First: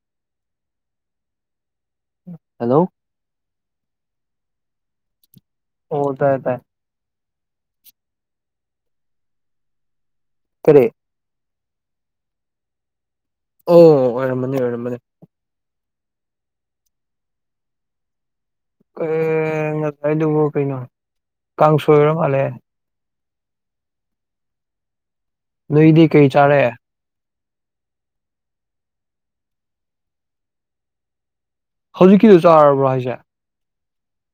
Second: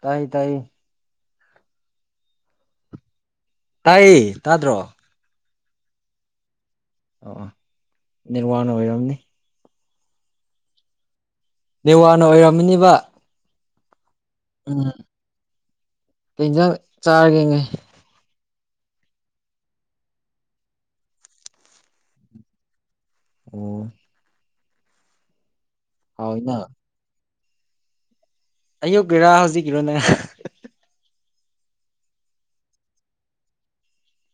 ꯇꯥꯏ ꯇꯥꯏꯌꯦ꯫ ꯍꯜꯂꯣ꯫ ꯇꯥꯏꯌꯦ ꯇꯥꯗ꯭ꯔꯣ꯫ ꯑꯣ ꯇꯔꯦ ꯇꯔꯦ꯫ ꯑꯣ ꯑꯣ ꯅ ꯋꯥꯡꯅ ꯑꯣꯏꯔꯝꯅꯤ꯫ ꯇꯔꯦ꯫ ꯅꯋꯥꯅ ꯑꯣꯏꯔꯝꯃꯤꯅꯤꯕ꯫ ꯑꯣ꯫ ꯑꯣꯏꯔꯝꯃꯅꯤ ꯎꯝ ꯑꯣꯏꯔꯝꯃꯅꯤ ꯀꯩ ꯏꯟꯖꯥꯡ ꯆꯥꯔꯒꯦ ꯉꯩ꯫ ꯎꯝ ꯀꯩꯅꯣ ꯀꯥꯡꯁꯣ ꯑꯣꯏꯔ ꯃꯥꯜꯂꯦ꯫ ꯑꯣ꯫ ꯅꯣꯏꯗꯤ ꯀꯩ ꯍꯥꯎꯋꯤꯅ ꯆꯥꯔꯦ꯫ ꯑꯌꯨꯛꯀꯤꯔꯥ ꯍꯧꯖꯤꯛꯀꯤꯔꯣꯅꯦ꯫ ꯍꯧꯖꯤꯛꯀꯤꯗꯨ ꯆꯥꯔꯕ꯭ꯔꯣ ꯍꯥꯏꯁꯦ꯫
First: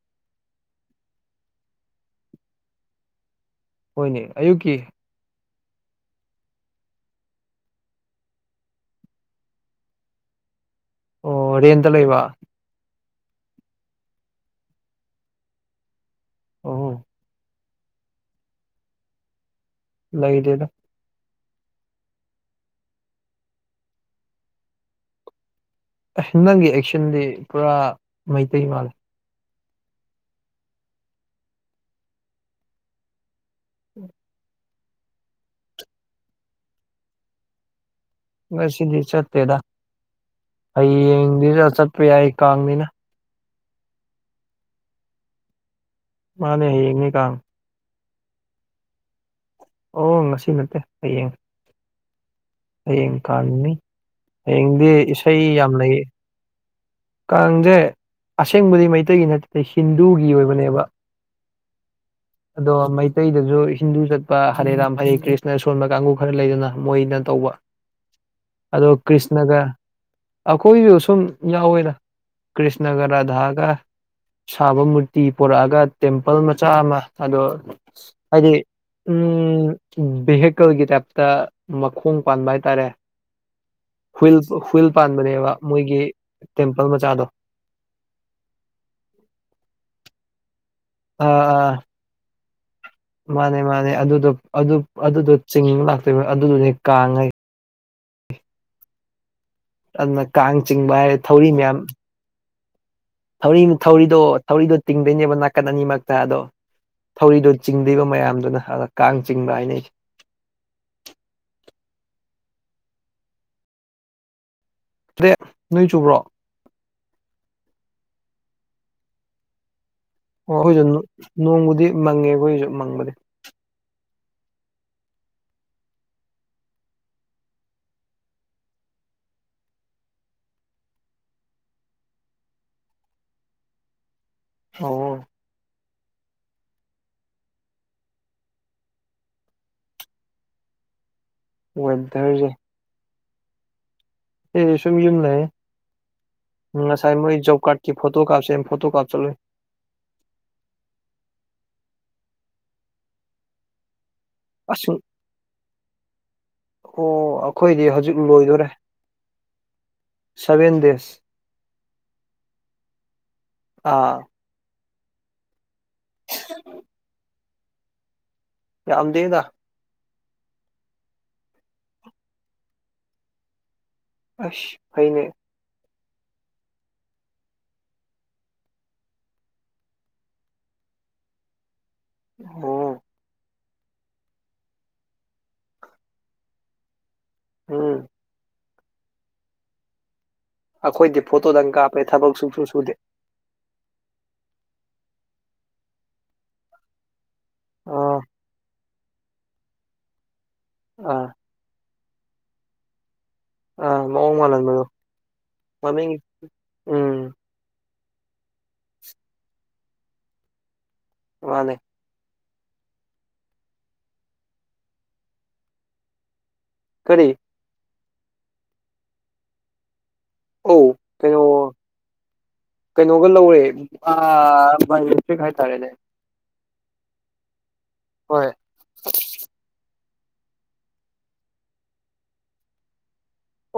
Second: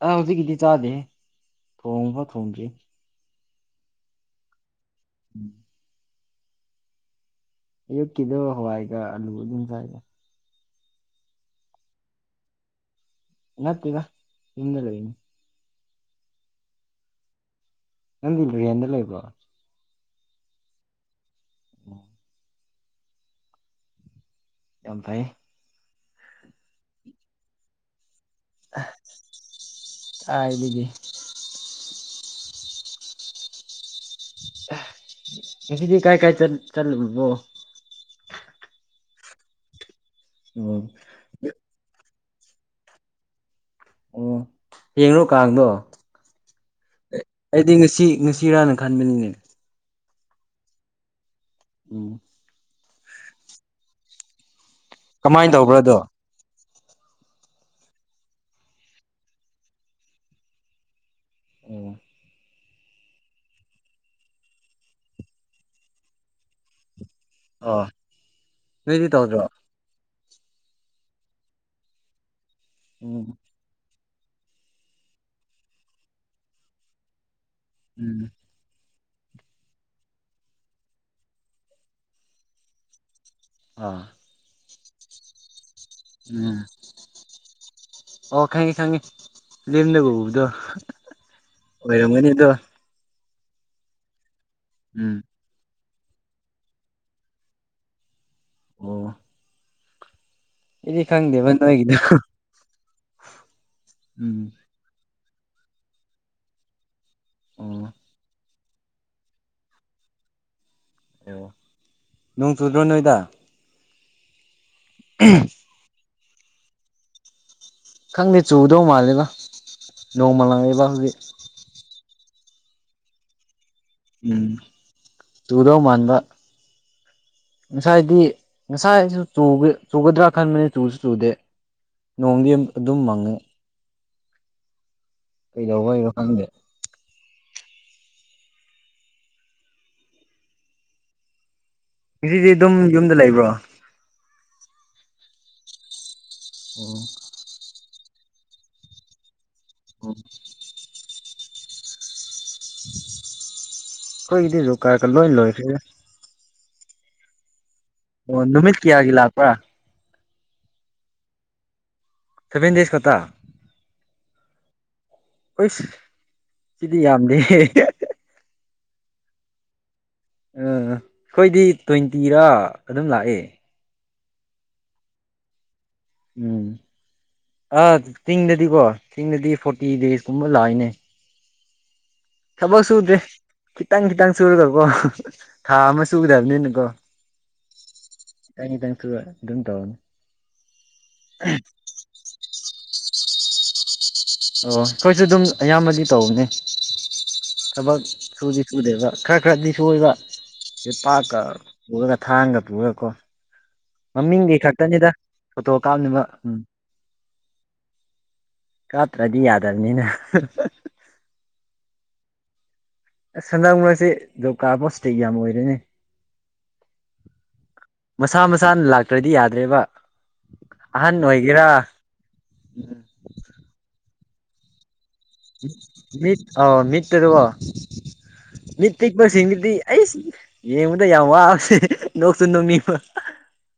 ꯑ ꯍꯧꯖꯤꯛꯀꯤꯗꯤ ꯆꯥꯗꯦ ꯊꯣꯡꯉꯕ ꯊꯣꯡꯗ꯭ꯔꯤ꯫ ꯍꯣꯏꯅꯦ ꯑꯌꯨꯛꯀꯤ꯫ ꯎꯝ꯫ ꯑꯌꯨꯛꯀꯤꯗꯣ ꯍꯋꯥꯏꯒ ꯑꯂꯨ ꯑꯗꯨꯝ ꯆꯥꯏꯗ꯫ ꯑꯣ ꯔꯦꯟꯗ ꯂꯩꯕ꯫ ꯅꯠꯇꯗ ꯍꯌꯣꯝꯗ ꯂꯩꯕꯅꯤ꯫ ꯑꯣ ꯍꯣ꯫ ꯅꯪꯕꯣ ꯔꯦꯟꯗ ꯂꯩꯏꯕꯔꯣ꯫ ꯂꯩꯗꯦꯗ꯫ ꯎꯝ꯫ ꯌꯝ ꯐꯩ꯫ ꯑ ꯅꯪꯒꯤ ꯑꯦꯛꯁꯟꯗꯤ ꯄꯨꯔꯥ ꯃꯩꯇꯩ ꯃꯥꯜꯂꯦ꯫ ꯀꯥꯏꯗꯒꯤ ꯑꯦ ꯉꯁꯤꯗꯤ ꯀꯥꯏ ꯀꯥꯏ ꯆꯠ ꯆꯠꯂꯨꯕꯅꯣ ꯉꯁꯤꯗꯤ ꯆꯠꯇꯦꯗ ꯑꯣ ꯍꯌꯦꯡꯗꯤ ꯆꯠꯄ ꯌꯥꯏ ꯀꯥꯡꯅꯤꯅ ꯑꯣ ꯍꯌꯦꯡꯔꯣ ꯀꯥꯡꯗꯣ ꯃꯥꯅꯦ ꯍꯥꯏꯌꯦꯡꯅꯦ ꯀꯥꯡ ꯑꯩꯗꯤ ꯉꯁꯤ ꯉꯁꯤꯔꯥꯅ ꯈꯟꯕꯅꯤꯅꯦ ꯑꯣ ꯉꯁꯤ ꯅꯠꯇꯦ ꯍꯌꯦꯡ꯫ ꯎꯝ꯫ ꯍꯌꯦꯡ ꯀꯥꯟꯅꯤ ꯍꯌꯦꯡꯗꯤ ꯏꯁꯩ ꯀꯃꯥꯏꯟ ꯌꯥꯝ ꯇꯧꯕ꯭ꯔꯥ ꯂꯩ꯫ ꯑꯗꯣ ꯀꯥꯡꯁꯦ ꯑꯁꯦꯡꯕꯗꯤ ꯃꯩꯇꯩꯒꯤ ꯅꯠꯇꯦ ꯍꯤꯟꯗꯨꯒꯤ ꯑꯣꯏꯕꯅꯦꯕ꯫ ꯑꯣ꯫ ꯑꯗꯣ ꯃꯩꯇꯩꯗꯁꯨ ꯍꯤꯟꯗꯨ ꯆꯠꯄ ꯍꯔꯦ ꯔꯥꯝ ꯍꯔꯦ ꯀ꯭ꯔꯤꯁꯅ ꯁꯣꯟꯕ ꯀꯥꯡꯕꯨ ꯈꯔ ꯂꯩꯗꯅ ꯃꯣꯏꯅ꯫ ꯇꯧꯕ ꯑꯣ ꯑꯗꯣ ꯅꯣꯏꯗꯤ ꯇꯧꯗ꯭ꯔꯣ ꯀ꯭ꯔꯤꯁꯅꯒ꯫ ꯑꯩꯈꯣꯏꯁꯨ ꯁꯨꯝ ꯌꯥꯎꯋꯦꯗ ꯀ꯭ꯔꯤꯁꯅꯒ ꯎꯝ ꯔꯥꯙꯥꯒ ꯁꯥꯕ ꯃꯨꯔꯇꯤ ꯄꯔꯛꯑꯒ ꯇꯦꯝꯄꯜ ꯃꯆꯥ ꯑꯃ ꯑꯗꯣ ꯎꯝ ꯍꯥꯏꯗꯤ ꯎꯝ ꯚꯦꯍꯦꯀꯜꯒꯤ ꯇꯥꯏꯞꯇ ꯃꯈꯣꯡ ꯄꯥꯟꯕ ꯍꯥꯏꯇꯥꯔꯦ ꯑꯥ ꯍꯨꯏꯜ ꯍꯨꯏꯜ ꯄꯥꯟꯕꯅꯦꯕ ꯃꯣꯏꯒꯤ ꯎꯝ ꯇꯦꯝꯄꯜ ꯃꯆꯥꯗꯣ ꯑꯣ ꯈꯪꯉꯦ ꯈꯪꯉꯦ ꯂꯦꯝꯅ ꯎꯕꯗꯣ ꯑꯥ ꯑꯥ ꯑꯣꯏꯔꯝꯒꯅꯤꯗ ꯃꯥꯅꯦ ꯃꯥꯅꯦ ꯑꯗꯨꯗꯣ ꯑꯗꯨ ꯎꯝ ꯑꯗꯨꯗꯣ ꯆꯤꯡ ꯂꯥꯛꯇꯣꯏꯕ ꯑꯗꯨꯗꯣꯅꯦ ꯀꯥꯡ ꯍꯥꯏꯖ ꯑꯣ ꯑꯗꯨꯅ ꯀꯥꯡ ꯆꯤꯡꯕ ꯑꯩꯗꯤ ꯍꯥꯏ ꯊꯧꯔꯤ ꯈꯪꯗꯦꯕ ꯃꯌꯥꯝ ꯅꯣꯏꯒꯤꯗꯣ ꯊꯧꯔꯤ ꯊꯧꯔꯤꯗꯣ ꯎꯝ ꯊꯧꯔꯤꯗꯣ ꯇꯤꯡꯗꯣꯏꯅꯦꯕ ꯅꯥꯀꯟ ꯑꯅꯤꯃꯛꯇ ꯑꯗꯣ ꯊꯧꯔꯤꯗꯣ ꯑꯣ ꯆꯤꯡꯗꯣꯏꯕ ꯃꯌꯥꯝꯗꯨꯅ ꯑꯗ ꯀꯥꯡ ꯆꯤꯡꯕ ꯍꯥꯏꯅꯁꯦ ꯑꯣ ꯅꯣꯡ ꯆꯨꯗ꯭ꯔꯣ ꯅꯣꯏꯗ ꯆꯨꯏꯌꯦ ꯅꯣꯏ ꯆꯨꯕ꯭ꯔꯣ ꯈꯪꯗꯦ ꯆꯨꯗꯧ ꯃꯥꯜꯂꯦꯗ ꯑꯣ ꯑꯩꯈꯣꯏꯁꯨ ꯅꯣꯡꯕꯨꯗꯤ ꯃꯪꯉꯦ ꯑꯩꯈꯣꯏꯒꯤꯁꯨ ꯃꯪꯕꯗꯤ ꯎꯝ ꯇꯨꯗꯧ ꯃꯥꯟꯕ ꯉꯁꯥꯏꯗꯤ ꯉꯁꯥꯏꯁꯨ ꯆꯨꯒꯗ꯭ꯔꯥ ꯈꯟꯕꯅꯤ ꯆꯨꯁꯨ ꯆꯨꯗꯦ ꯅꯣꯡꯗꯤ ꯑꯗꯨꯝ ꯃꯪꯉꯦ ꯑꯣ ꯀꯩꯗꯧꯕꯩꯅꯣ ꯈꯪꯗꯦ ꯉꯁꯤꯗꯤ ꯋꯦꯗꯔꯁꯦ ꯑꯗꯨꯝ ꯌꯨꯝꯗ ꯂꯩꯕ꯭ꯔꯣ ꯑꯩꯗꯤ ꯁꯨꯝ ꯌꯨꯝ ꯂꯩ ꯉꯁꯥꯏ ꯃꯣꯏ ꯖꯣꯕ ꯀꯥꯔꯗꯀꯤ ꯐꯣꯇꯣ ꯀꯥꯞꯁꯦ ꯐꯣꯇꯣ ꯀꯥꯞ ꯆꯠꯂꯨꯏ ꯎꯝ ꯑꯩꯈꯣꯏꯒꯤꯗꯤ ꯖꯣꯞ ꯑꯁ ꯀꯥꯔꯀ ꯂꯣꯏ ꯂꯣꯏꯈ꯭ꯔꯦ ꯑꯣ ꯑꯩꯈꯣꯏꯗꯤ ꯍꯧꯖꯤꯛ ꯑꯣ ꯂꯣꯏꯗꯣꯔꯦ ꯅꯨꯃꯤꯠ ꯀꯌꯥꯒꯤ ꯂꯥꯛꯄ꯭ꯔꯥ ꯁꯚꯦꯟ ꯗꯦꯁ ꯁꯦꯚꯦꯟ ꯗꯦꯁꯖ ꯈꯇꯥ ꯑꯥ ꯏꯁ ꯁꯤꯗꯤ ꯌꯥꯝꯗꯦ ꯌꯥꯝ ꯗꯦꯗꯥ ꯑꯩꯈꯣꯗꯤ ꯇ꯭ꯋꯦꯟꯇꯤꯔꯥ ꯑꯗꯨꯝ ꯂꯥꯛꯑꯦ ꯑꯁ ꯐꯩꯅꯦ ꯎꯝ ꯑꯥ ꯆꯤꯡꯗꯗꯤꯀꯣ ꯆꯤꯡꯗꯗꯤ ꯐꯣꯔꯇꯤ ꯗꯦꯖꯀꯨꯝꯕ ꯂꯥꯛꯏꯅꯦ ꯊꯕꯛ ꯑꯣ ꯁꯨꯗꯦ ꯈꯤꯇꯪ ꯈꯤꯇꯪ ꯁꯨꯔꯒꯀꯣ ꯊꯥ ꯑꯃ ꯁꯨꯒꯗꯕꯅꯤꯅꯀꯣ ꯎꯝ ꯇꯪ ꯇꯪꯁꯨ ꯑꯗꯨꯝ ꯇꯣꯅꯤ ꯑꯩꯈꯣꯏꯗꯤ ꯐꯣꯇꯣꯗꯪ ꯀꯥꯞꯄꯦ ꯊꯕꯛ ꯁꯨꯁꯨ ꯁꯨꯗꯦ ꯑꯣ ꯑꯩꯈꯣꯏꯁꯨ ꯑꯗꯨꯝ ꯑꯌꯥꯝꯕꯗꯤ ꯇꯧꯅꯦ ꯊꯕꯛ ꯑꯥ ꯁꯨꯗꯤ ꯁꯨꯗꯦꯕ ꯈꯔ ꯈꯔꯗꯤ ꯁꯣꯏꯕ ꯁꯤ ꯑꯥ ꯄꯥꯛꯀ ꯄꯨꯔꯒ ꯊꯥꯡꯒ ꯄꯨꯔꯒꯀꯣ ꯑꯥ ꯃꯑꯣꯡ ꯃꯃꯤꯡꯒꯤ ꯃꯥꯜꯍꯟꯕꯗꯣ ꯈꯛꯇꯅꯤꯗ ꯐꯣꯇꯣ ꯃꯃꯤꯡ ꯀꯥꯞꯅꯕ ꯎꯝ ꯎꯝ ꯀꯞꯇ꯭ꯔꯗꯤ ꯌꯥꯗꯕꯅꯤꯅ ꯃꯥꯅꯦ ꯑꯁ ꯍꯟꯗꯛ ꯃꯔꯛꯁꯦ ꯖꯣꯕ ꯀꯥꯔꯛ ꯄꯣ ꯏꯁꯇꯦꯛ ꯌꯥꯝ ꯑꯣꯏꯔꯦ ꯀꯔꯤ ꯃꯁꯥ ꯃꯁꯥꯅ ꯂꯥꯛꯇ꯭ꯔꯗꯤ ꯌꯥꯗ꯭ꯔꯦꯕ ꯑꯧ ꯑꯍꯟ ꯀꯩꯅꯣ ꯑꯣꯏꯒꯦꯔꯥ ꯀꯩꯅꯣꯒ ꯂꯧꯔꯦ ꯑꯥ ꯍꯥꯏꯇꯥꯔꯦꯅꯦ ꯃꯤ ꯑ ꯃꯤꯇꯩ ꯇꯗ ꯋꯥ ꯍꯣꯏ ꯃꯤꯇꯩ ꯇꯦꯛꯄ ꯁꯤꯒꯗꯤ ꯑꯩꯁ ꯌꯦꯡꯕꯗ ꯌꯥꯝ ꯋꯥꯕꯁꯦ ꯅꯣꯛꯁꯨ ꯅꯣꯡꯅꯤꯡꯕ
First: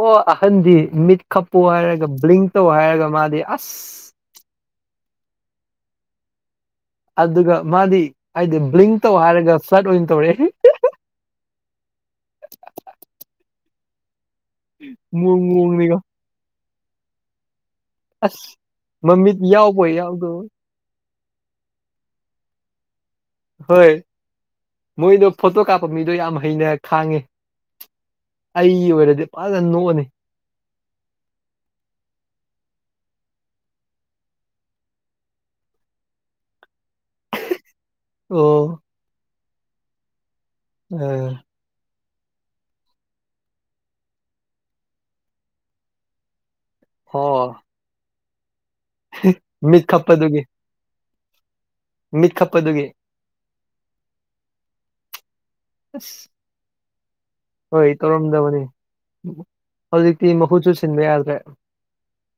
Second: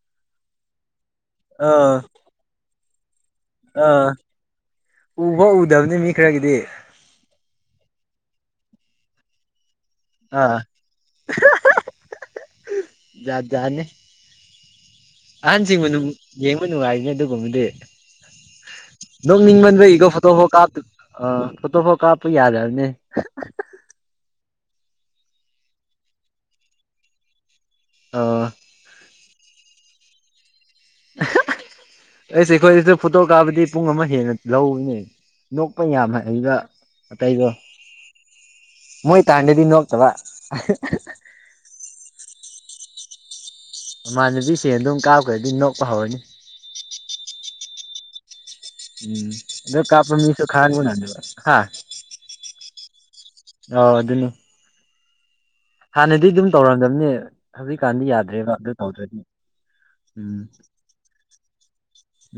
ꯑꯣ ꯑꯍꯟꯗꯤ ꯃꯤꯠ ꯈꯞꯄꯨ ꯑꯥ ꯍꯥꯏꯔꯒ ꯕ꯭ꯂꯤꯡ ꯇꯧ ꯍꯥꯏꯔꯒ ꯃꯥꯗꯤ ꯑꯁ ꯑꯥ ꯎꯐꯥꯎ ꯎꯗꯕꯅꯤ ꯃꯤ ꯈꯔꯒꯤꯗꯤ ꯑꯗꯨꯒ ꯃꯥꯗꯤ ꯍꯥꯏꯗꯤ ꯕ꯭ꯂꯤꯡ ꯇꯧ ꯍꯥꯏꯔꯒ ꯁꯠ ꯑꯣꯏꯅ ꯑ ꯇꯧꯔꯛꯑꯦ ꯌꯥ ꯌꯥꯅꯤ ꯃꯑꯣꯡ ꯑꯍꯟꯁꯤꯡꯕ ꯃꯑꯣꯡꯅꯤꯀꯣ ꯌꯦꯡꯕ ꯅꯨꯡꯉꯥꯏꯔꯤꯅꯦ ꯑꯗꯨꯒꯨꯝꯕꯗꯤ ꯑꯁ ꯃꯃꯤꯠ ꯌꯥꯎꯕꯣꯏ ꯅꯣꯛꯅꯤꯡꯃꯟꯕꯒꯤꯀꯣ ꯐꯇꯣ ꯌꯥꯎꯗꯕꯣꯏ ꯐꯥꯎ ꯀꯥꯞꯕ ꯑ ꯐꯣꯇꯣ ꯐꯥꯎ ꯀꯥꯞꯄ ꯌꯥꯗꯕꯅꯦ ꯍꯣꯏ ꯃꯣꯏꯗꯣ ꯐꯣꯇꯣ ꯀꯥꯞꯄ ꯃꯤꯗꯣ ꯌꯥꯝ ꯍꯩꯅ ꯈꯥꯡꯉꯤ ꯑꯥ ꯑꯩ ꯑꯣꯏꯔꯗꯤ ꯐꯖꯅ ꯅꯣꯛꯑꯅꯤ [inaudible] ꯑꯁ ꯑꯩꯈꯣꯏꯁꯤꯗ ꯐꯣꯇꯣ ꯀꯥꯞꯕꯗꯤ ꯄꯨꯡ ꯑꯃ ꯍꯦꯟꯅ ꯂꯧꯒꯅꯤ ꯅꯣꯛꯄ ꯌꯥꯝ ꯍꯩꯕ ꯑꯇꯩꯗꯣ ꯑꯣ ꯃꯣꯏ ꯇꯥꯥꯟꯗꯦꯗꯤ ꯅꯣꯛꯇꯕ ꯎꯝ ꯏꯃꯥꯟꯅꯕꯤꯁꯤꯡ ꯑꯗꯨꯝ ꯀꯥꯞꯈ꯭ꯔꯗꯤ ꯅꯣꯛꯄ ꯍꯧꯔꯅꯤ ꯍꯣ ꯎꯝ ꯃꯤꯠ ꯑꯗꯨ ꯀꯄ ꯈꯞꯄꯗꯨꯒꯤ ꯃꯤꯁ ꯈꯥꯕ ꯅꯗꯕ ꯍꯥ ꯃꯤꯠ ꯈꯞꯄꯗꯨꯗꯒꯤ ꯑꯣ ꯑꯗꯨꯅꯤ ꯍꯥꯟꯅꯗꯤ ꯑꯗꯨꯝ ꯇꯧꯔꯝꯗꯕꯅꯦ ꯍꯣꯏ ꯍꯧꯖꯤꯛꯀꯥꯟꯗꯤ ꯌꯥꯗ꯭ꯔꯦꯕ ꯇꯧꯔꯝꯗꯕꯅꯤ ꯑꯗꯨ ꯇꯧꯗ꯭ꯔꯗꯤ ꯍꯧꯖꯤꯛꯇꯤ ꯎꯝ ꯃꯍꯨꯠꯁꯨ ꯁꯤꯟꯕ ꯌꯥꯗ꯭ꯔꯦ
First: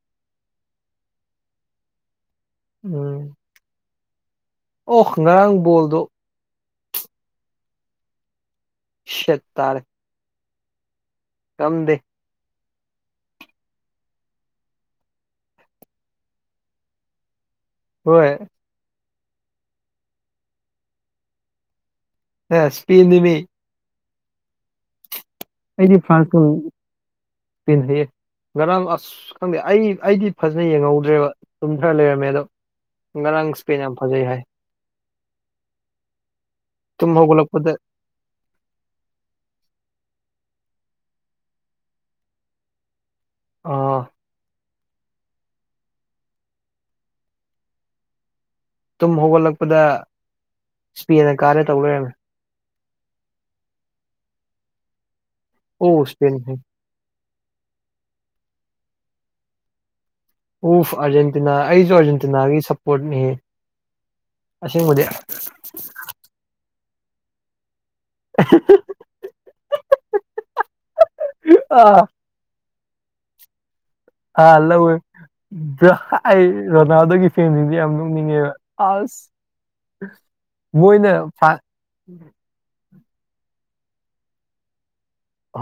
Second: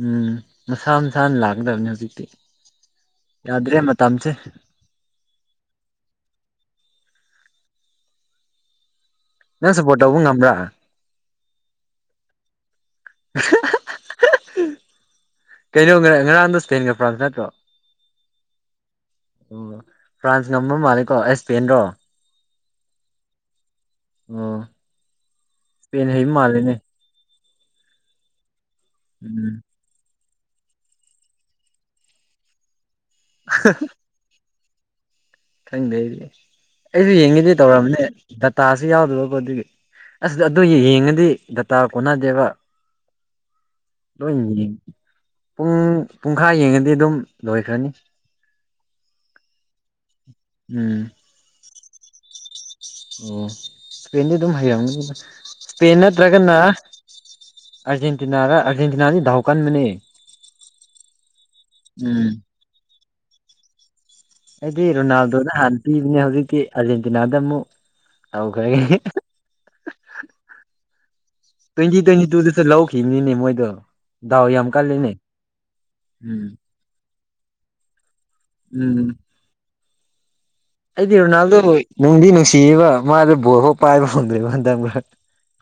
ꯎꯝ ꯃꯁꯥ ꯃꯁꯥꯅ ꯂꯥꯛꯀꯗꯕꯅꯦ ꯍꯧꯖꯤꯛꯇꯤ ꯎꯝ ꯌꯥꯗ꯭ꯔꯦ ꯃꯇꯥꯝꯁꯦ ꯑꯣ ꯉꯔꯡ ꯕꯥꯜꯂꯗꯣ ꯁꯦꯠ ꯅꯪ ꯇꯥꯔꯦ ꯁꯨꯞꯄꯣꯔꯠ꯭ ꯇꯧꯕꯥ ꯉꯝꯕ꯭ꯔꯥ ꯉꯝꯗꯦ [inaudible] ꯀꯩꯅꯣ ꯉꫪꯥꯡꯗꯣ ꯏꯁꯄꯟꯒ ꯐ꯭ꯔꯥꯟꯁꯀꯥ ꯅꯠꯇꫪꯣ ꯍꯣꯏ ꯑꯣ ꯐ꯭ꯔꯥꯟꯁ ꯉꯝꯕ ꯃꯥꯜꯂꯦꯀꯣ ꯑꯩ ꯏꯁꯄꯦꯟꯗꯣ ꯑꯦ ꯏꯁꯄꯤꯅꯤꯃꯤ ꯎꯝ ꯑꯩꯗꯤ ꯐ꯭ꯔꯥꯟꯁ ꯀꯤ ꯇꯤꯝꯁꯦ ꯉꯔꯥꯡ ꯑꯁ ꯎꯝ ꯈꯪꯗꯦ ꯑꯩ ꯑꯩꯗꯤ ꯐꯖꯅ ꯌꯦꯡꯍꯧꯗ꯭ꯔꯦꯕ ꯇꯨꯝꯊꯔ ꯂꯩꯔꯝꯃꯦ ꯑꯗꯣ ꯉꯔꯥꯡ ꯏꯁ꯭ꯄꯦꯟ ꯌꯥꯝ ꯐꯖꯩ ꯍꯥꯏ ꯈꯪꯗꯦ ꯑꯩꯗꯤ ꯇꯨꯝ ꯑꯩꯁꯨ ꯌꯦꯡꯉꯤꯗꯤ ꯍꯧꯒꯠꯂꯛꯄꯗ ꯇꯧꯔꯑꯝꯅꯦ ꯗꯇꯥꯁꯤ ꯌꯥꯎꯗꯕꯀꯣ ꯑꯗꯨꯒꯤ ꯑꯁ ꯑꯗꯨ ꯌꯦꯡꯉꯗꯤ ꯗꯇꯥ ꯀꯣꯟꯅꯗꯦꯕ ꯑꯥ [unintelligible] ꯄꯨꯡ ꯄꯨꯡꯈꯥꯏ ꯌꯦꯡꯉꯗꯤ ꯑꯗꯨꯝ ꯂꯣꯏꯈ꯭ꯔꯅꯤ ꯇꯨꯝ ꯍꯧꯒꯠꯂꯛꯄꯗ ꯎꯝ ꯏꯁ꯭ꯄꯦꯟꯅ ꯀꯥꯔꯦ ꯇꯧ ꯂꯩꯔꯝꯃꯦ ꯑꯣ ꯏꯁꯄꯦꯟꯗꯤ ꯑꯗꯨꯝ ꯍꯩꯔꯝꯅꯤ ꯑꯣ ꯏꯁꯄꯦꯟ ꯍꯩ ꯅꯠꯇ꯭ꯔꯒꯅ ꯑꯔꯖꯦꯟꯇꯤꯅ ꯔ ꯑꯔꯖꯦꯟꯇꯤꯅꯅꯤ ꯙꯥꯎꯀꯥꯟ ꯃꯅꯦ ꯑꯣꯐ ꯑꯥꯔꯖꯦꯟꯇꯤꯅꯥ ꯑꯩꯁꯨ ꯎꯝ ꯑꯥꯔꯖꯦꯟꯇꯤꯅꯥꯒꯤ ꯁꯞꯄꯣꯔꯠꯅꯤ ꯑꯩꯗꯤ ꯔꯣꯅꯥꯜꯗꯣꯅ ꯍꯥꯟꯅ ꯄꯤꯕꯅꯦ ꯍꯧꯖꯤꯛꯇꯤ ꯑꯥꯔꯖꯦꯟꯇꯤꯅꯥꯗ ꯑꯃꯨꯛ ꯍꯧꯈ꯭ꯔꯒꯦ ꯇ꯭ꯋꯦꯟꯇꯤ ꯑꯥ ꯇ꯭ꯋꯦꯟꯇꯤ ꯇꯨꯗꯨꯁꯨ ꯂꯧꯈꯤꯕꯅꯤꯅꯦ ꯃꯣꯏꯗꯣ ꯗꯥꯎ ꯍꯥꯥ ꯌꯥꯝ ꯂꯧꯏ ꯀꯜꯂꯤꯅꯦ ꯎꯝ UNINTELLIGIBLE ꯔꯣꯅꯥꯜꯗꯣꯒꯤ ꯐꯦꯟꯁꯤꯡꯁꯦ ꯌꯥꯝ ꯅꯣꯛꯅꯤꯡꯉꯦꯕ ꯎꯝ ꯑꯁ ꯃꯣꯏꯅ ꯑꯩꯗꯤ ꯐꯥ ꯔꯣꯅꯥꯜꯗꯣ ꯅꯨꯡꯗꯤ ꯅꯨꯡꯁꯤꯕ ꯃꯥꯗ ꯕꯣꯜ ꯐꯧ ꯄꯥꯏꯕ ꯐꯪꯗꯣꯏꯕ ꯍꯟꯗꯛ ꯃꯔꯛ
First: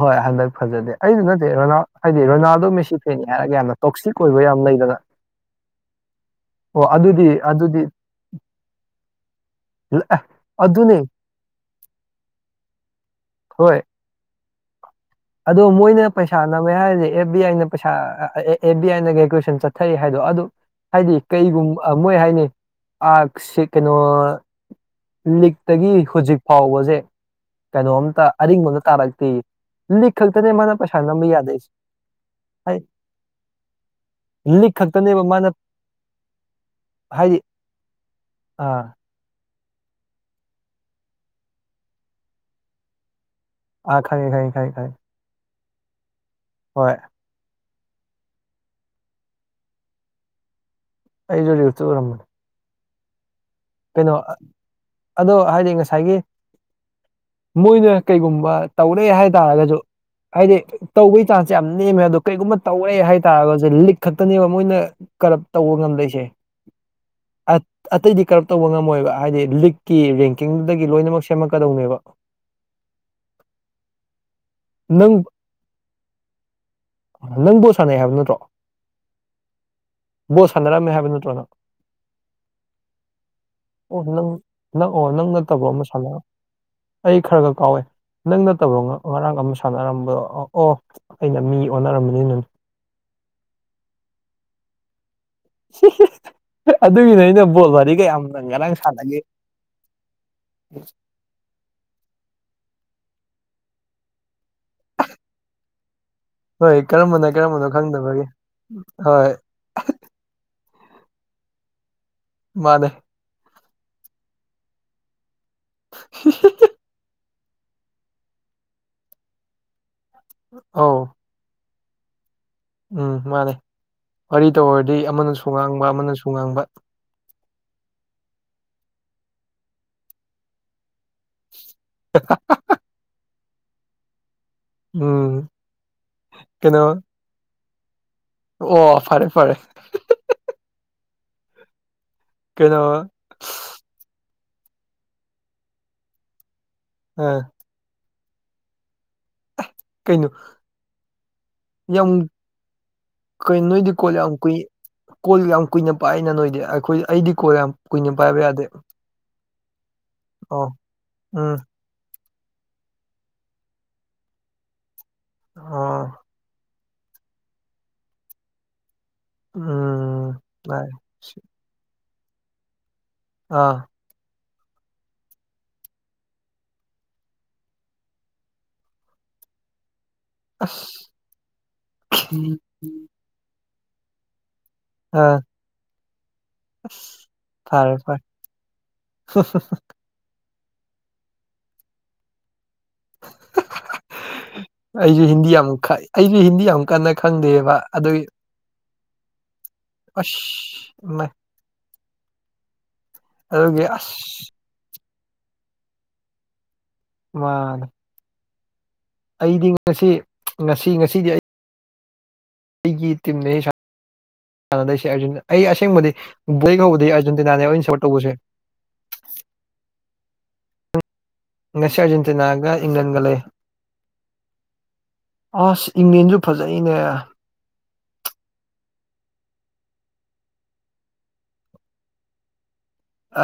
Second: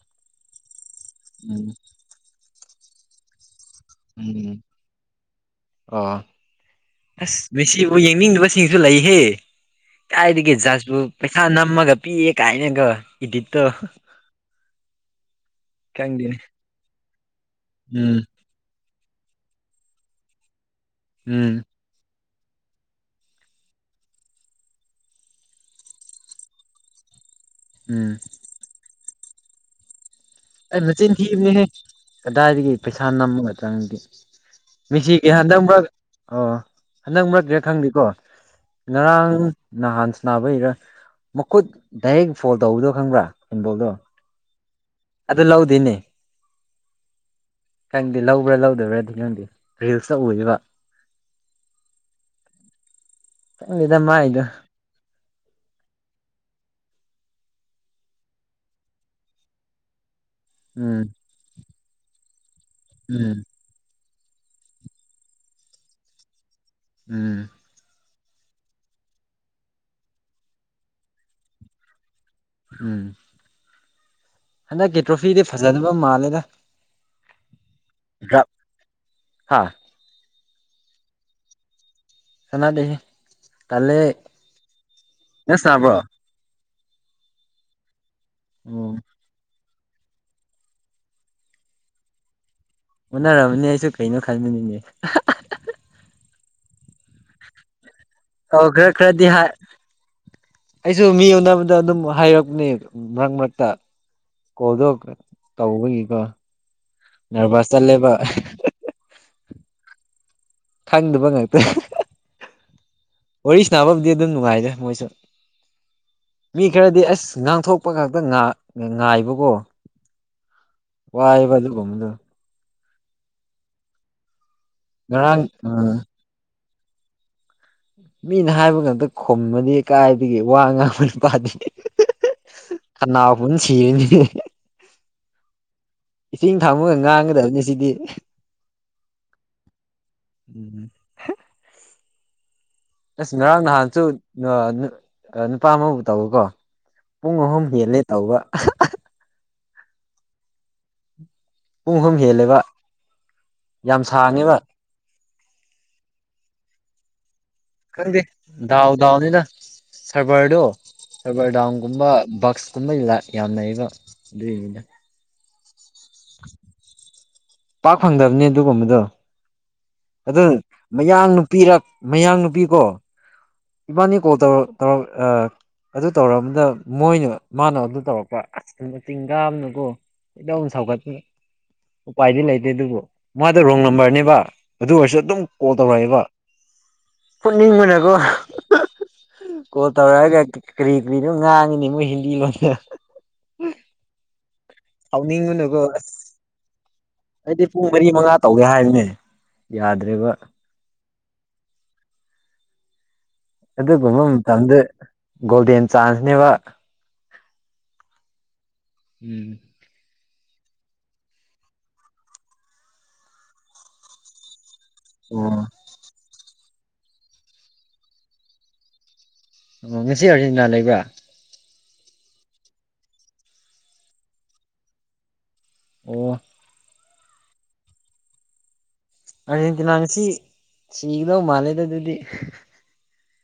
ꯍꯣꯏ ꯍꯟꯗꯛ ꯐꯖꯗꯦ ꯑꯩꯗꯨ ꯅꯠꯇꯦ ꯎꯝ ꯔꯣꯅꯥꯜ ꯍꯥꯏꯗꯤ ꯔꯣꯅꯥꯜꯗꯣ ꯃꯦꯁꯤ ꯐꯦꯅꯤ ꯍꯥꯏꯔꯒꯅ ꯑꫭꯏꯕ ꯎꯝ ꯌꯥꯝ ꯂꯩꯗꯅ ꯑꯣ ꯑꯣ ꯑꯗꯨꯗꯤ ꯑꯁ ꯑꯗꯨꯗꯤ ꯃꯦꯁꯤꯕꯨ ꯌꯦꯡꯅꯤꯡꯗꯕꯁꯤꯡꯁꯨ ꯂꯩꯍꯦ ꯑꯦ ꯀꯥꯏꯗꯒꯤ ꯑꯗꯨꯅꯤ ꯖꯥꯖꯄꯨ ꯄꯩꯁꯥ ꯅꯝꯃꯒ ꯄꯤꯑꯦ ꯀꯥꯏꯅꯒꯣ ꯏꯗꯤꯠꯇꯣ ꯍꯣꯏ ꯑꯗꯣ ꯃꯣꯏꯅ ꯈꯪꯗꯦꯅꯦ ꯄꯩꯁꯥ ꯅꯝꯃꯦ ꯍꯥꯏꯔꯤꯁꯦ ꯑꯦꯐ ꯕꯤ ꯑꯥꯏꯅ ꯄꯩꯁꯥ ꯎꯝ ꯑꯦꯐ ꯕꯤ ꯑꯥꯏꯗ [unintelligible] ꯆꯠꯊꯔꯤ ꯍꯥꯏꯗꯣ ꯑꯗꯨ ꯍꯥꯏꯗꯤ ꯎꯝ ꯀꯩꯒꯨꯝꯕ ꯃꯣꯏ ꯍꯥꯏꯅꯤ ꯑ ꯁꯤ ꯀꯩꯅꯣ ꯂꯤꯛꯇꯒꯤ ꯍꯧꯖꯤꯛ ꯐꯥꯎꯕꯁꯦ ꯎꯝ ꯀꯩꯅꯣꯝꯇ ꯑꯔꯤꯡꯕ ꯑꯃ ꯇꯥꯔꯛꯇꯦꯌꯦ ꯂꯤꯛ ꯈꯛꯇꯅꯦ ꯃꯥꯅ ꯑꯩ ꯄꯥꯩꯁꯥ ꯃꯆꯤꯟ ꯅꯝꯕ ꯊꯤꯕꯅꯦꯍꯦ ꯌꯥꯗꯩꯁꯤ ꯀꯗꯥꯏꯗꯒꯤ ꯄꯩꯁꯥ ꯅꯝꯃꯒ ꯆꯪꯗꯤ ꯂꯤꯛ ꯈꯛꯇꯅꯦꯕ ꯃꯤꯁꯤꯒꯤ ꯃꯥꯅ ꯍꯟꯗꯛ ꯃꯔꯛ ꯑꯣ ꯍꯟꯗꯛ ꯍꯥꯏꯗꯤ ꯃꯔꯛꯇ ꯈꯪꯗꯦꯀꯣ ꯑꯥ ꯉꯔꯥꯡ ꯅꯍꯥꯟ ꯁꯥꯟꯅꯕꯩꯔ ꯃꯈꯨꯠ ꯗꯥꯏꯔꯦꯛ ꯐꯣꯜ ꯇꯧꯕꯗꯣ ꯈꯪꯕ꯭ꯔ ꯑ ꯈꯪꯉꯦ ꯈꯪꯉꯦ ꯈꯪꯉꯦ ꯈꯪꯉꯦ ꯑꯗꯨ ꯂꯧꯗꯦꯅꯦ ꯍꯣꯏ ꯈꯪꯗꯦ ꯂꯧꯕ꯭ꯔ ꯂꯧꯗꯕ꯭ꯔꯗꯤ ꯈꯪꯗꯦ ꯔꯤꯜꯁꯇ ꯎꯏꯕ ꯑꯩꯖꯨ ꯔꯤꯜꯁꯇ ꯎꯔꯝꯃꯤ ꯈꯪꯗꯦꯗ ꯀꯩꯅꯣ ꯃꯥꯏꯗꯣ ꯑꯗꯣ ꯍꯥꯏꯗꯤ ꯉꯁꯥꯏꯒꯤ ꯃꯣꯏꯅ ꯀꯩꯒꯨꯝꯕ ꯇꯧꯔꯦ ꯍꯥꯏꯇꯥꯔꯒꯁꯨ ꯍꯥꯏꯗꯤ ꯎꯝ ꯇꯧꯕꯒꯤ ꯆꯥꯟꯁ ꯌꯥꯝ ꯅꯦꯝꯃꯦ ꯑꯗꯨ ꯀꯩꯒꯨꯝꯕ ꯇꯧꯔꯦ ꯎꯝ ꯍꯥꯏꯇꯥꯥꯔꯒꯁꯨ ꯂꯤꯛ ꯈꯛꯇꯅꯦꯕ ꯃꯣꯏꯅ ꯀꯔꯞ ꯇꯧꯕ ꯉꯝꯂꯛꯁꯦ ꯎꯝ ꯑꯇꯩꯗꯤ ꯀꯔꯞ ꯇꯧꯕ ꯉꯝꯃꯣꯏꯕ ꯍꯥꯏꯗꯤ ꯂꯤꯛꯀꯤ ꯔꯦꯡꯀꯤꯡꯗꯨꯗꯒꯤ ꯂꯣꯏꯅꯃꯛ ꯁꯦꯝꯃꯛꯀꯗꯧꯅꯦꯕ ꯎꯝ ꯍꯟꯗꯛꯀꯤ ꯅꯪ ꯇ꯭ꯔꯣꯐꯤꯗꯤ ꯐꯖꯗꯕ ꯃꯥꯜꯂꯦꯗ ꯅꯪ ꯕꫭꯜ ꯁꯥꯟꯅꯩ ꯍꯥꯏꯕ ꯅꯠꯇ꯭ꯔꯣ ꯗ꯭ꯔꯞ ꯍꯥ ꯕꯣ ꯁꯥꯟꯅꯔꯝꯃꯦ ꯍꯥꯏꯕ ꯅꯠꯇ꯭ꯔꯣꯅ ꯁꯥꯟꯅꯗꯦꯍꯦ ꯑꯣ ꯇꯜꯂꯦ ꯅꯪ ꯅꯪ ꯑꯣ ꯅꯪ ꯅꯠꯇꯕ ꯑꯃ ꯁꯥꯟꯅ ꯑꯩ ꯈꯔ ꯈꯔ ꯀꯥꯎꯋꯦ ꯅꯪ ꯅꯠꯇꯕ꯭ꯔꫭ ꯎꯝ ꯉꯔꯥꯡ ꯑꯃ ꯁꯥꯟꯅꯔꯝꯕꯗꯣ ꯑꯣ ꯑꯩꯅ ꯃꯤ ꯑꯣꯟꯅꯔꯝꯕꯅꯤꯅꯦ ꯑꫭꯟꯅꯔꯝꯃꯅꯤ ꯑꯩꯁꯨ ꯀꯩꯅꯣ ꯈꯟꯕꯅꯤꯅꯦ ꯑꯗꯨꯒꯤꯅꯦ ꯑꯩꯅ ꯕꯣꯜ ꯋꯥꯔꯤꯒ ꯌꯥꯝ ꯑꯧ ꯈꯔ ꯈꯔꯗꯤ ꯍꯥꯏ ꯑꯩꯁꯨ ꯃꯤ ꯎꯅꯕ ꯑꯗꯨꯗ ꯑꯗꯨꯝ ꯍꯥꯏꯔꯛꯄꯅꯦ ꯃꯔꯛ ꯃꯔꯛꯇ ꯀꯣꯜꯗꫭ ꯇꯧꯕꯒꯤꯀꯣ ꯍꯣꯏ ꯀꯔꯝꯕꯅ ꯀꯔꯝꯕꯅꯣ ꯅꯔꯚꯁ ꯆꯠꯂꯦꯕ ꯈꯪꯗꯕꯒꯦ ꯍꯣꯏ ꯈꯪꯗꯕ ꯉꯛꯇ ꯃꯥꯅꯦ ꯋꯥꯔꯤꯁ ꯅꯕꯕꯨꯗꯤ ꯑꯗꯨꯝ ꯅꯨꯡꯉꯥꯏꯔ꯭ꯔꯦ ꯃꯣꯏꯁꯨ ꯃꯤ ꯈꯔꯗꯤ ꯑꯁ ꯉꯥꯡꯊꯣꯛ ꯀꯛꯄ ꯈꯛꯇ ꯉꯥꯏꯕꯀꯣ ꯑꯣ ꯋꯥꯏꯕ ꯑꯗꯨꯒꯨꯝꯕꯗꯣ ꯎꯝ ꯃꯥꯅꯦ ꯋꯥꯔꯤ ꯇꯧꯔꯗꯤ ꯉꯔꯥꯡ ꯑꯃꯅꯁꯨ ꯉꯥꯡꯕ ꯑꯥ ꯑꯃꯅꯁꯨ ꯉꯥꯡꯕ ꯃꯤꯅ ꯍꯥꯏꯕ ꯉꯥꯛꯇ ꯈꯨꯝꯃꯅꯤ ꯀꯥꯏꯗꯒꯤ ꯋꯥ ꯉꯥꯡꯕꯅꯣ ꯄꯗꯤ ꯑꯅꯥ ꯄꯨꯟ ꯁꯤꯔꯅꯤ ꯎꯝ ꯏꯁꯤꯡ ꯀꯩꯅꯣ ꯊꯥꯡꯃꯒ ꯉꯥꯡꯒꯗꯕꯅꯤ ꯁꯤꯗꯤ ꯑꯣ ꯐꯔꯦ ꯐꯔꯦ ꯎꯝ ꯀꯩꯅꯣ ꯑꯁ ꯉꯔꯥꯡ ꯅꯍꯥꯟꯁꯨ ꯅꯨꯄꯥ ꯑꯃꯕꯨ ꯇꯧꯋꯀꯣ ꯑ ꯄꯨꯡ ꯑꯍꯨꯝ ꯌꯦꯂꯦ ꯇꯧꯕ ꯀꯩꯅꯣ ꯄꯨꯡ ꯑꯍꯨꯝ ꯌꯥꯝ ꯍꯦꯜꯂꯦꯕ ꯀ ꯅꯣꯏꯗꯤ ꯀꯣꯂ ꯌꯥꯝ ꯀꯨꯏ ꯀꯣꯜ ꯌꯥꯝ ꯀꯨꯏꯅ ꯄꯥꯛꯏꯅ ꯅꯣꯏꯗꯤ ꯑꯩꯈꯣꯏ ꯑꯩꯗꯤ ꯀꯣꯜ ꯌꯥꯝ ꯀꯨꯏꯅ ꯈꯪꯗꯦ ꯄꯥꯏꯕ ꯌꯥꯗꯦ ꯗꯥꯎ ꯗꯥꯎꯅꯤꯅ ꯁꯔꯚꯔꯗꯣ ꯑꯣ ꯁꯔꯚꯔ ꯎꯝ ꯗꯥꯎꯟ ꯀꯨꯝꯕ ꯕꯛꯁ ꯀꯨꯝꯕ ꯌꯥꯝ ꯂꯩꯩꯕ ꯑꯗꯨꯏꯅꯤꯅ ꯑꯥ ꯄꯥꯛ ꯐꯪꯗꯕꯅꯦ ꯑꯗꯨꯒꯨꯝꯕꯗꯣ ꯎꯝ ꯑꯗꯨ ꯃꯌꯥꯡ ꯅꯨꯄꯤꯔꯛ ꯃꯌꯥꯡ ꯅꯨꯄꯤꯀꯣ ꯑꯥ ꯏꯕꯥꯅꯤ ꯀꯣꯜ ꯇꯧꯔ ꯑꯗꯨ ꯇꯧꯔꯝꯕꯗ ꯃꯣꯏꯅ ꯃꯥꯅ ꯑꯗꯨ ꯇꯧꯔꯛꯄ ꯃꯇꯤꯡ ꯀꯥꯕꯅꯨꯀꯣ ꯏꯗꯧ ꯁꯧꯒꯠꯄꯤ ꯎꯄꯥꯏꯗꯤ ꯂꯩꯇꯦ ꯑꯗꯨꯕꯨ ꯃꯥꯗ ꯔꯣꯡ ꯅꯝꯕꯔꯅꯦꯕ ꯑꯗꯨ ꯑꯣꯏꯔꯁꯨ ꯑꯥ ꯑꯗꯨꯝ ꯀꯣꯜ ꯇꯧꯔꯛꯑꯦꯕ ꯐꯔꯦ ꯐꯨꯅꯤꯡꯕꯅꯀꯣ ꯐꯔꯦ ꯀꯣꯜ ꯇꯧꯔꯛꯑꯒ ꯀꯔꯤ ꯀꯔꯤꯅꯣ ꯉꯥꯡꯉꯤꯅꯦ ꯃꯣꯏ ꯍꯤꯟꯗꯤ ꯂꯣꯟꯗ ꯑꯩꯁꯨ ꯍꯤꯟꯗꯤ ꯁꯥꯎꯅꯤꯡꯕꯅꯀꯣ ꯑꯃꯛ ꯑꯁ ꯑꯩꯁꯨ ꯍꯤꯟꯗꯤ ꯌꯥꯝ ꯀꯟꯅ ꯑꯩꯗꯤ ꯈꯪꯗꯦꯕ ꯄꯨꯡ ꯃꯔꯤ ꯑꯗꯨꯏ ꯃꯉꯥ ꯇꯧꯒꯦ ꯍꯥꯏꯕꯅꯦ ꯌꯥꯗ꯭ꯔꯦꯕ ꯑꯁ ꯑꯗꯨꯒꯤ ꯑꯗꯨꯒꯨꯝꯕ ꯑꯁ ꯃꯇꯝꯗ ꯒꯣꯜꯗꯦꯟ ꯆꯥꯟꯁꯅꯦꯕ ꯃꯥꯅꯦ ꯎꯝ ꯑꯩꯗꯤ ꯉꯁꯤ ꯉꯁꯤ ꯉꯁꯤꯗꯤ ꯑꯩ ꯑꯩꯒꯤ ꯇꯤꯝꯅꯦ ꯁꯥꯟꯅꯗꯣꯏꯁꯦ ꯑꯩ ꯑꯣ ꯑꯁꯦꯡꯕꯗꯤ ꯕꯣꯏ ꯀꯧꯕꯗꯨꯅꯤ ꯑꯔꯖꯦꯟꯇꯤꯅꯥꯅꯦꯕꯥ ꯑꯩꯅꯥ ꯁꯣꯔꯠ ꯇꯧꯕꯁꯦ ꯉꯁꯤ ꯑꯥꯔꯖꯦꯟꯇꯤꯅꯥ ꯂꯩꯕ꯭ꯔꯥ ꯉꯁꯤ ꯑꯥꯔꯖꯦꯟꯇꯤꯅꯥꯒ ꯏꯪꯂꯦꯟꯒ ꯂꯩ ꯑꯁ ꯑꯣ ꯏꯪꯂꯦꯟꯁꯨ ꯐꯖ ꯖꯩꯅꯦ ꯑꯥꯔꯖꯦꯟꯇꯤꯅꯥ ꯉꯁꯤ ꯁꯤꯒꯗꯧ ꯃꯥꯜꯂꯦ ꯑꯗꯨ ꯑꯗꯨꯗꯤ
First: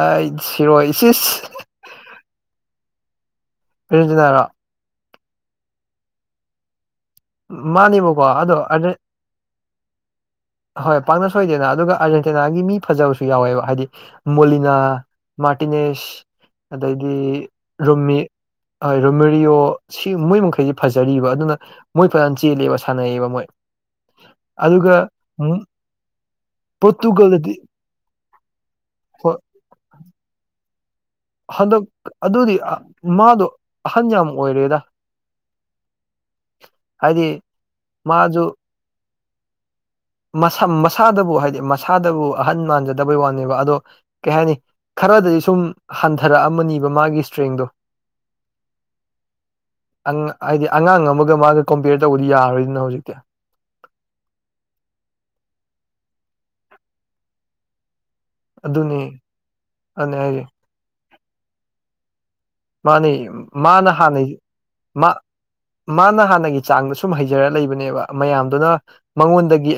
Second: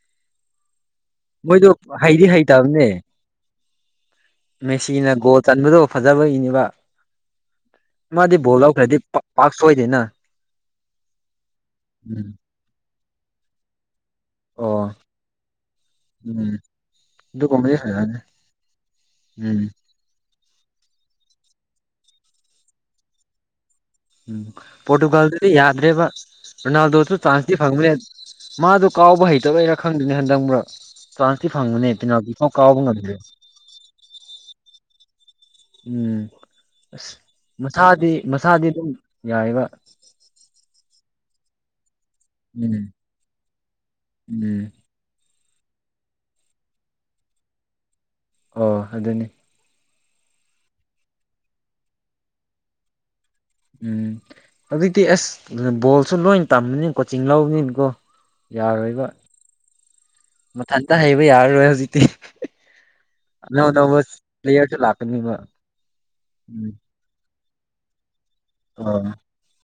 ꯑꯩꯠ ꯖꯤꯔꯣ ꯏꯁ ꯏꯁ ꯃꯣꯏꯗꯣ ꯍꯩꯗꯤ ꯍꯩꯇꯕꯅꯦ ꯑꯥꯔꯖꯦꯟꯇꯤꯅꯔꯣ ꯃꯦꯁꯤꯅ ꯒꯣꯜ ꯆꯟꯕꯗꯣ ꯐꯖꯕ ꯏꯅꯦꯕ ꯃꯥꯅꯦꯕꯀꯣ ꯃꯥꯗꯤ ꯑꯗꯣ ꯕꯣꯜ ꯂꯥꯎ ꯈꯔ꯭ꯗꯤ ꯄꯥꯛ ꯁꯣꯏꯗꯦꯅ ꯍꯣꯏ ꯄꯥꯛꯅ ꯁꯣꯏꯗꯦꯅ ꯑꯗꯨꯒ ꯎꯝ ꯑꯥꯔꯖꯦꯟꯇꯤꯅꯥꯒꯤ ꯃꯤ ꯐꯖꯕꯁꯨ ꯌꯥꯎꯋꯦꯕ ꯍꯥꯏꯗꯤ ꯃꯣꯂꯤꯅꯥ ꯑꯣ ꯃꯥꯔꯇꯤꯅꯦꯁ ꯎꯝ ꯑꯗꯩꯗꯤ ꯑꯗꯨꯒꯨꯝꯕꯗꯤ ꯐꯖꯅꯤ ꯔꯨꯝꯃꯤ ꯔꯨꯝꯃꯤꯔꯤꯌꯣ ꯎꯝ ꯁꯤ ꯃꯣꯏ ꯃꯈꯩꯁꯤ ꯐꯖꯔꯤꯕ ꯑꯗꯨꯅ ꯃꯣꯏ ꯐꯩꯅꯝ ꯆꯦꯜꯂꯤꯕ ꯁꯥꯟꯅꯩꯌꯦꯕ ꯃꯣꯏ ꯎꯝ ꯑꯗꯨꯒ ꯄꯣꯔꯇꯨꯒꯜꯗꯗꯤ ꯌꯥꯗꯔꯦꯕ ꯔꯣꯅꯥꯜꯗꯣꯁꯨ ꯄꯣꯔꯇꯨꯒꯜꯗꯗꯤ ꯆꯥꯟꯁꯗꯤ ꯐꯪꯕꯅꯦ ꯃꯥꯗꯣ ꯀꯥꯎꯕ ꯍꯣꯏ ꯍꯩꯇꯕꯩꯔꯥ ꯈꯪꯗꯦꯅꯦ ꯍꯟꯗꯪ ꯃꯔꯛ ꯆꯥꯟꯁꯇꯤ ꯍꯟꯗꯛ ꯐꯪꯕꯅꯦ ꯄꯦꯅꯥꯜꯇꯤ ꯐꯥꯎ ꯑꯗꯨꯗꯤ ꯀꯥꯎꯕ ꯉꯝꯗ꯭ꯔꯦ ꯃꯥꯗꯣ ꯑꯍꯟ ꯌꯥꯝ ꯑꯣꯏꯔꯦꯗ ꯎꯝ ꯑꯁ ꯍꯥꯏꯗꯤ ꯃꯊꯥꯗꯤ ꯃꯥꯁꯨ ꯃꯁꯥꯗꯤ ꯑꯗꯨꯝ ꯌꯥꯏꯌꯦꯕ ꯃꯁꯥꯗꯕꯨ ꯍꯥꯏꯗꯤ ꯃꯁꯥꯗꯕꯨ ꯑꯍꯟ ꯎꯝ ꯃꯥꯟꯖꯗꯕꯩ ꯋꯥꯅꯦꯕ ꯑꯗꯣ ꯀꯩ ꯍꯥꯏꯅꯤ ꯎꯝ ꯈꯔꯗꯤ ꯁꯨꯝ ꯍꯟꯊꯔꯛꯑꯃꯅꯤꯕ ꯃꯥꯒꯤ ꯏꯁꯇ꯭ꯔꯦꯡꯗꯣ ꯑꯣ ꯑꯗꯨꯅꯤ ꯍꯥꯏꯗꯤ ꯑꯉꯥꯡ ꯑꯃꯒ ꯃꯥꯒ ꯀꯣꯝꯄꯤꯌꯔ ꯇꯧꯕꯗꯤ ꯌꯥꯔꯣꯏꯗꯅ ꯍꯧꯖꯤꯛꯇꯤ ꯎꯝ ꯍꯧꯖꯤꯛꯇꯤ ꯑꯁ ꯕꯣꯜꯁꯨ ꯂꯣꯏ ꯇꯝꯕꯅꯤ ꯀꯣꯆꯤꯡ ꯂꯧꯕꯅꯤꯅꯀꯣ ꯑꯗꯨꯅꯤ ꯌꯥꯔꯣꯏꯕ ꯑꯗꯨꯅꯦ ꯍꯥꯏꯁꯦ ꯃꯊꯟꯇ ꯍꯩꯕ ꯌꯥꯔꯔꯣꯏ ꯍꯧꯖꯤꯛꯇꯤ ꯃꯥꯅꯤ ꯑꯅꯧ ꯃꯥꯅ ꯑꯅꯧꯕ ꯍꯥꯟꯅ ꯄ꯭ꯂꯦꯌꯔꯁꯨ ꯃꯥ ꯂꯥꯛꯀꯅꯤꯕ ꯃꯥꯅ ꯍꯥꯟꯅꯒꯤ ꯎꯝ ꯆꯥꯡꯗꯁꯨ ꯁꯨꯝ ꯍꯩꯖꯔ ꯂꯩꯕꯅꯦꯕ ꯃꯌꯥꯝꯗꯨꯅ ꯑꯣ ꯃꯉꯣꯟꯗꯒꯤ